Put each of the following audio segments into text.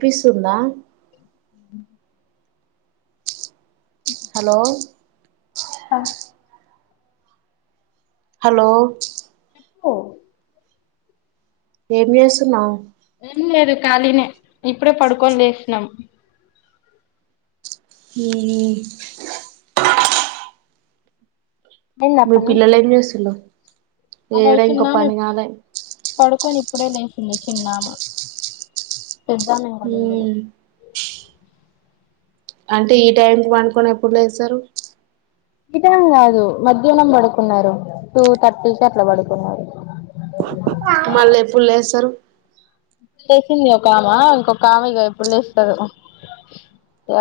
పీసు ఉందా అ హలో ఆ హలో ఓ ఏం చేస్తున్నావు లేదు ఖాళీనే ఇప్పుడే పడుకొని లెసినం హ హా అయిందా మీ పని పిల్లల ఎం చేస్తుండ్రు అగో ఏడ ఈ ఇం కొప్పని కాల కప్పుడే నసిందికిన్నాము పెద్దమే [unintelligible] మ్మ్ అంటే ఈ టైంకి పంకొని ఎప్పుడు లే వస్తారు ఇతం కాదు మధ్యాహ్నం పడుకున్నారు టూ థర్టీకి అట్లా పడుకున్నారు మళ్ళీ ఎ పళ వస్తారు ఇ లేసింది ఒక ఆమె ఇంకొక ఆమె ఇక ఎప్పుడు లేస్తారు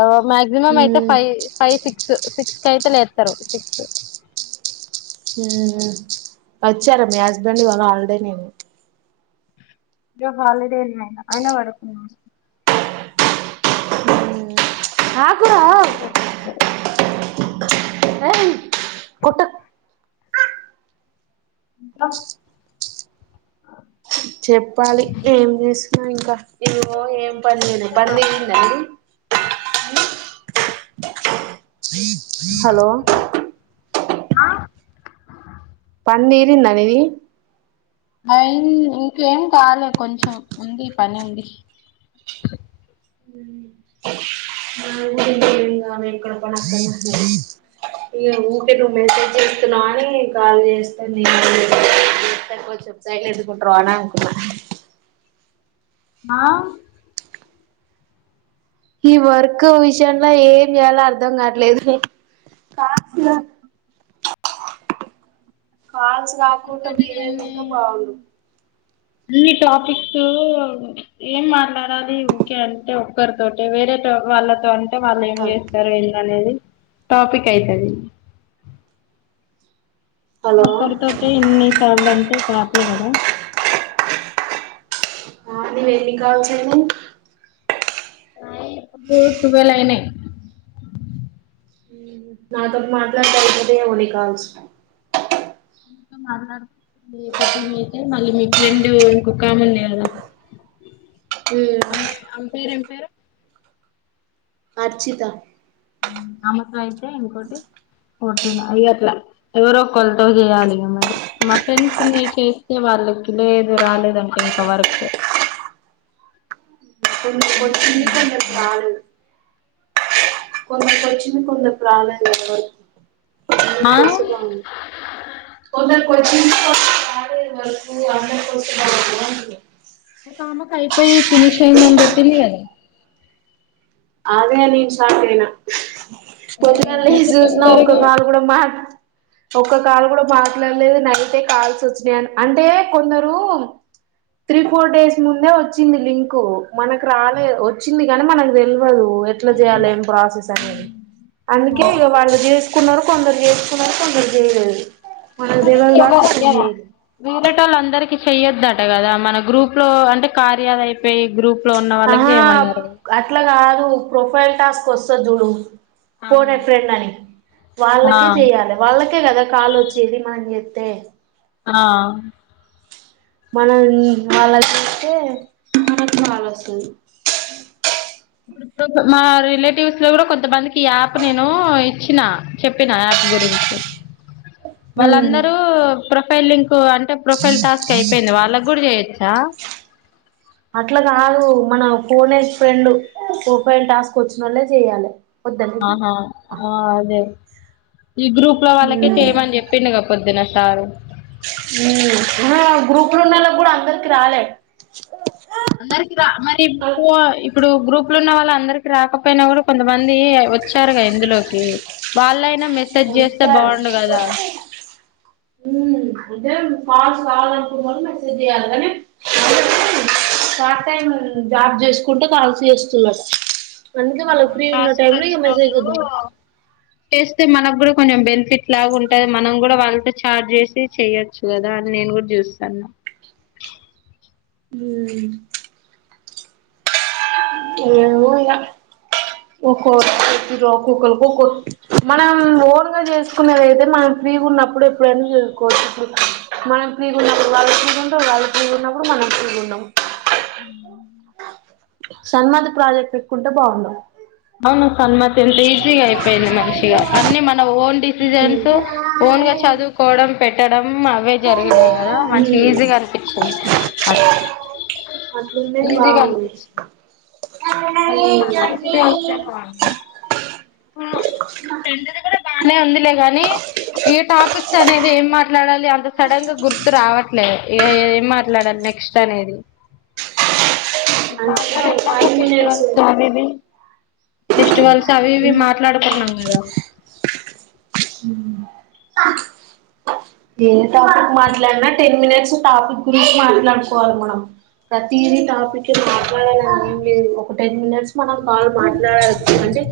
ఎవ మాక్సిమం అయితే మ్మ్ ఫైవ్ ఫైవ్ సిక్స్ సిక్స్ క అయితే లేస్తరు సిక్స్ హ వచ్చారా మీ హస్బెండ్ ఇవాళ ఆలడే నేను హాలిడేలు అయనా అయినా పడకు హకురావ అ కొట్ట చెప్పాలి ఏం చేసి ఇ ఇంకా ఇను ఏం పందే బందే నండి హలో ఆ పండీరిందనేది అయి ఇంకేం కావాలి కొంచెం ఉంది పని ఉంది ఇక్కడ కూడాక్క ఇ ఊకే నువ్వు మెసేజ్ చేస్తున్నావు అని కాల్ చేస్తాబ్సైట్ ఎదుకుంట్ర అని అనుకున్నాను ఆ ఈ వర్క్ విషయంలో ఏమి ఎాల అర్ధం కాట్లేదు టాస్క్లో కాల్స్ కాకుంట క్రికెట్ వీలేదింట ఎన్ని బాగు అన్ని టాపిక్స్ ఏం మాట్లాడాలి ఓకే అంటే ఒక్కరితోటే వేరేతో వాళ్ళతో అం వాళ్ళు ఏం చేస్తారు ఏంద అనేది టాపిక్ అయితద హలో ఒక్కరితోట ఎన్నిసార్లు అంటే కాపలే కదా ఆ అది వెళ కావసంది తవలయినా నాతో మాట్లాడ ఉదే ఉని కాల్స్ ఇంకా మాట్లాడుందిటి అయితే మళ్ళీ మీ ఫ్రెండ్ ఇంకొ కాముంది కదా హ అమ్మాయి ఆమె పేరు ఎం పేరు అర్చిత ఉమ్ అమతో అయితే ఇంకోటి కొట్టిన ఇగ అట్లా ఎవరో ఒకళతో చేయాలి ఇంగ మరి మా ఫ్రెండ్స్ ని చేస్తే వాళ్ళకి లేదు రాలేదంట ఇంక వర్క్ కొందరికి వచ్చింది కొందరికి రాలేదు కొందరికి వచ్చింది కొందరికి రాలే కదా వర్క్ ఆ అందరికి వస్తె బాగుండు కొందర్ అందరికి వస్తే బాగుండు అంటున్న ఒక ఆమకి అయిపోయి ఫినిష్ అయిందని పెట్టింది కదా అదే నేను షాక్ అయినా పొద్దుగాల లేచి అంత చూసిన ఒక్క తొందరగా కాలు కూడా మాట్ ఒక కాల్ కూడా మాట్లాడలేదు నైటె కాల్స్ వచ్చినాయి అంటే కొందరు త్రీ ఫోర్ డేస్ ముందే వచ్చింది లింక్ మనకు రాలే వచ్చింది కానీ మనకు తెల్ ల్వదు ఎట్ల చేయాలి ఏం ప్రాసెస్ అనేది అందుకే ఇగ వాళ్ళు చేసుకున్నారు కొందరు చేసుకున్నారు కొందరు జేయ్లేదు అనీ ఎవరి [unintelligible] ఊర్లోటోల్లందరికీ అందరికి చెయ్యొద్దట కదా మన గ్రూప్ లో అంటే కార్య అయిపోయి గ్రూప్ లో ఉన్న వాళ్ళకి ఆహా చేయమన్నారు అట్లా కాదు ప్రొఫైల్ టాస్క్ వస్ స్తదిచూడు పోన్ ఎ అవును ఫ్రెండ్ అని ఆ వాళ్ళకే చెయాలి వాళ్ళకే కదా కాల్ వచ్చేది మనం చేస్ తె ఆ మనం అల్లాకిచేస్తే మనకు కాల్ వస్తుంది ఇప్పుడిప్పుడు మా రిలేటివ్స్ లో కూడా కొంతమందికి ఈ యాప్ నేను ఇచ్చిన చెప్పిన యాప్ గురించి ఉమ్ వాళ్ళందరూ ప్రొఫైల్ లింక్ అంటే ప్రొఫైల్ టాస్క్ అయిపోయింది వాళ్ళకి కూడా చేయచ్చా అట్ల కాదు మన ఫోన్ ఏ ఫ్రెండ్ ప్రొఫైల్ టాస్క్ ఒచ్చినోల్లే చెయాలె ఆహా ఆ అదే ఈ గ్రూప్ లో వాళ్ళకే ఉమ్ చేయమని చెప్పిండు గా పొద్దున సారు అహా గ్రూపు లో ఉన్నోళ్లకి కూడా అందరికి రాలే అందరికి రా మరి ఇపో-ఇప్పుడు గ్రూప్ లోపులున్న వాళ్ళు అందరికి రాకపోయినా కూడా కొంతమంది వచ్చారుగా ఇందులోకి వాళ్ళయినా ఉమ్ అదే కాల్స్ రావాలనుకునోళ్ళు మెసేజ్ చేయాలి కనె పార్ట్ టైం జాబ్ చేసుకుంట కాల్స్ చేస్తున్నాడు అందుకె వాళ్ళకి ఫ్రీ ఉన్న టాస్క్ టైమ్ లో ఇ వచ్చిన మెసేజ్ చేద్దాం వాళ్ళు చేస్తే మనకు కూడా కొంచెం బెనిఫిట్ లాగా ఉంటది మనం కూడా వాళ్ళతో చాట్ చేసి చెయొచ్చు కదా అని నేను కూడా చూస్తాన్న ఉమ్ ఏమో ఇగ ఒక్కొ ఒక్కొక్కరు [unintelligible] మనం ఓన్గా చేసుకునేదైతే మనం ఫ్రీగా ఉన్నప్పుడు ఎప్పుడైనా చేసుకోవచ్చు ఇపుడు మనం ఫ్రీ గా ఉన్నప్పుడు వాళ్లు ఫ్రీగా ఉండరు వాళ్లు ఫ్రీగా ఉన్నప్పుడు మనం ఫ్రీగా ఉండం ఉమ్ సన్మతి ప్రాజెక్ట్ లెక్కుంటే బాగుండు అవును సన్మతి ఎంత ఈజీగా అయిపోయింది మంచిగా అన్ని మన ఓన్ డిసిజన్స్ ఓన్ గా హ్మ్ చదువుకోవడం పెట్ అవే జరిగినాయి కదా మంచి ఈజీగా అనిపించింది అట్లున్నే బాగుంది మళ్ళీ ఫ్రె కూడా నే ఉందిలే గానీ ఏ టాపిక్స్ అనేది ఏం మాట్లాడాలి అంత సడన్ గా గుర్తు రావట్లే ఏం మాట్లాడాలి నెక్స్ట్ అనేది అంటే ఫైవ్ [inaudible] మినిట్స్ స్మిది ఫెస్టివల్స్ అవివి మాట్లాడుకున్నాం కదా ఏ టాపిక్ మాట్లాడినా టెన్ మినిట్స్ టాపిక్ గురించి మాట్లాడుకోవాలి మనం ప్రతి టాపిక్ మాట్లాడాల ఒక టెన్ మినిట్స్ మనం కాల్ మాట్లాడు అంటే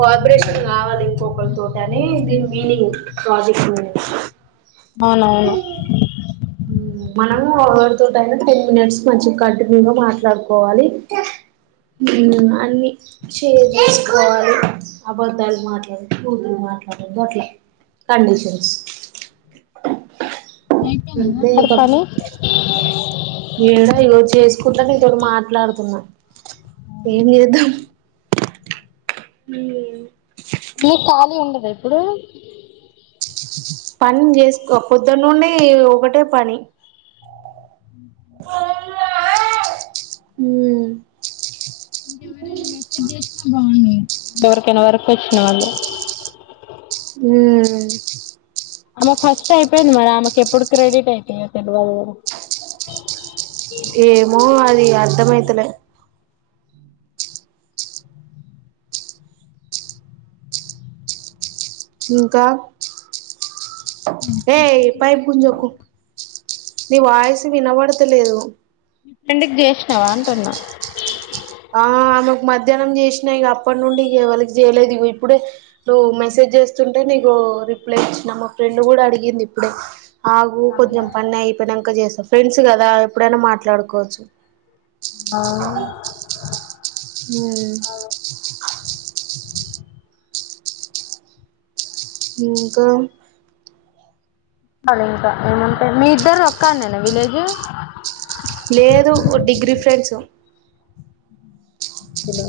కోఆబరేషన్ కావాలి ఇంకొకరి తోటి అని దీని మీనింగ్ ప్రాజిక్ట్ మీనింగ్ అవునవును మనము ఎవరితో టి టయినా టెన్ మినిట్స్ మంచిగా కంటిన్యూగా మాట్లాడుకోవాలి అన్ని చేసుకోవాలి అబధాలు మాట్లాడకూడదు బూతులు మాట్లాడకూడదు అట్లా కండిషన్స్ అంతే ఇక నేడ ఈరోజు చేసుకుంటా నీతోటి మాట్లాడుతున్నా ఏం లేదు హ మీ ఖాళీ ఉండదా ఇప్పుడు పని చేసుకో పొద్దున్న నుండి ఒకటే పని ఆ ఇంకెవరైనా మెసట్ చేసినా బాగుండ ఇంతవరకు వరకు వచ్చన్నా హ ఆమె ఫస్ట్ అయిపోయింది మేడం మాకు ఎప్పుడు క్రెడిట్ అయితాయో తెలువదు ఏమో అది అ అర్ధం అయితలే ఇంకా హుహు ఏయ్ పైప్ గుంజకు నీ వాయిస్ వినబడతలేదు మీ ఫ్రెండ్ కి చేసినావా అంటున్నా ఆ ఆమెకు మధ్యాహ్నం చేసినా ఇగ అప్పటి నుండి ఇగ ఎవ్వలకు చేయలేదు ఇగో ఇప్పుడే నువ్వు మెసేజ్ చేస్తుంటే నీకు రిప్లై ఇచ్చిన మా ఫ్రెండ్ కూడా అడిగింది ఇప్పుడే అగు కొంచెం పని అయిపోయినాక ఇంకా చేస్తాం ఫ్రెండ్స్ కదా ఎప్పుడైనా మాట్లాడుకోవచ్చు ఆ హ్మ్ ఇంకా చెప్పాలే ఇంకా ఏమంటే మీ ఇద్దరు ఒక్కకాన్నేనా విలేజ్ లేదు డిగ్రీ ఫ్రెండ్స్ హలో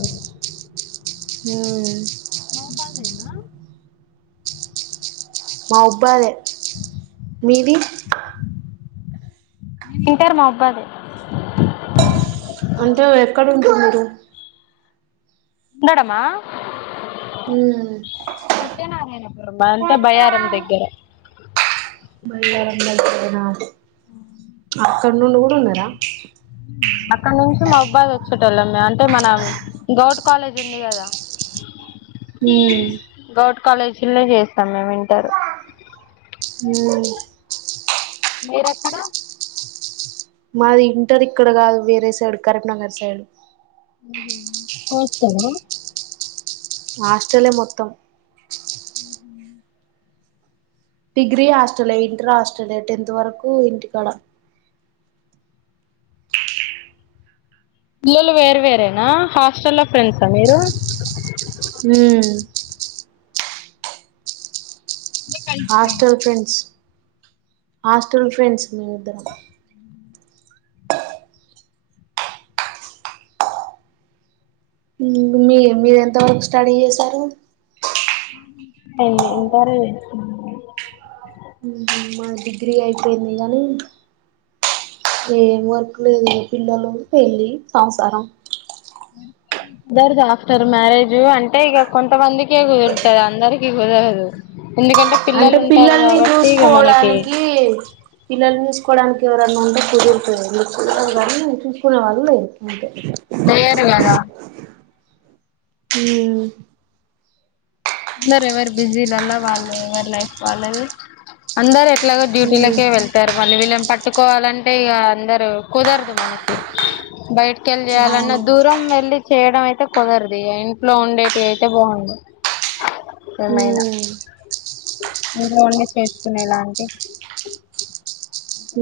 ఆ మహుబాద్ ఏనా మహుబాదే మీది నేను ఇంటర్ మహుబాద్ ఏ అంటే ఎక్కడ ఉంటారు మీరు ఉండడమా హ్మ్ సత్యనారాయణపురం అంటే బయ్యరం దగ్గర బయ్యారం దగ్గర నా [unintelligible] ఇక్కడ నుండి కూడా ఉన్నారా అక్కడ నుంచి మహుబాద్ వచ్చేటోల్లంగా అంటే మనం గౌట్ కాలేజ్ ఉంది కదా హ్మ్ కాలేజీల్లే చేస్తాం మేము ఇంటర్ ఉ మీరు ఎక్కడ మాది ఇంటర్ ఇక్కడ కాదు వేరే సైడ్ కరీంనగర్ సైడ్ హాస్టలా హాస్టల్ యే మొత్తం ఉహు డిగ్రీ హాస్టల్ ఏ ఇంటర్ హాస్టల్ ఏ టెన్త్ వరకు ఇంటికాడ మీ వోల్లు వేరు వేరేనా హాస్టల్లా ఫ్రెండ్స్ ఆ మీరు హు హాస్టల్ ఫ్రెండ్స్ హాస్టల్ ఫ్రెండ్స్ మేము ఇద్దరం హ్ మీ మీరు ఎంత వరకు స్టడీ చేసారు ఏం కరే దే హ్మ్ మా డిగ్రీ అయిపోయింది గానీ ఏం వర్క్ లేదు పిల్లలు పెళ్ళి సంసారం దర్ ద ఆఫ్టర్ మ్యారేజ్ అంటే ఇగ కొంతమందికే కుదురుతాది అందరికి కుదరదు ఎందుకంటే అంటే పిల్లలు ఉంటారు పిల్లల్ని కాబట్టి ఇక మనకి చూసుకోవడానికి పిల్లల్ని చూసుకోవడానికి ఎవరన్నా ఉంటే కుదురుతది మీరు చూస్తారు కానీ చూసి కున్న వాళ్ళు లేరు అంతే తాయారు గాదా ఊ అందరు ఎవరు బిజీ లల్ల వాళ్ళు ఎవరు లైఫ్ వాళ్ళ దే అందరు ఏ ఎట్లాగో హ్మ్ డ్యూటీలకే వెళ్తారు మళ్ళీ వీళ్ళని పట్టు కొట్టుకోవాలంటే ఇగ అందరు కుదరదు మనకి బయట కెల్ చేయాలన్నా అవును దూరం వెళ్లి చేయడం అయితే కుదరది ఆ ఇంట్లో ఉండేటి అయితే బాగుండు ఉ ఏమైనా ఇంట్లో ఉండి చేసుకునేలాంటి ఊ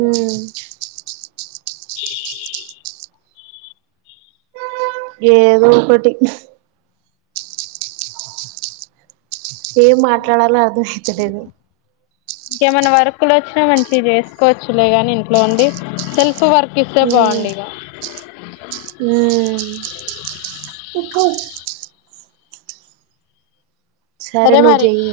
ఏదో ఒకటి ఏం మాట్లాడాలో అర్థ హించలేదు ఇంకేమైనా వర్క్ లు వచ్చినా మంచి చేసుకోవచ్చులే గాని ఇంట్లో ఉండి సెల్ఫ్ వర్క్ ఇస్తే ఊ బాగుండు ఇక ఊ ఇక్కొ సరే నువు జేయ్యి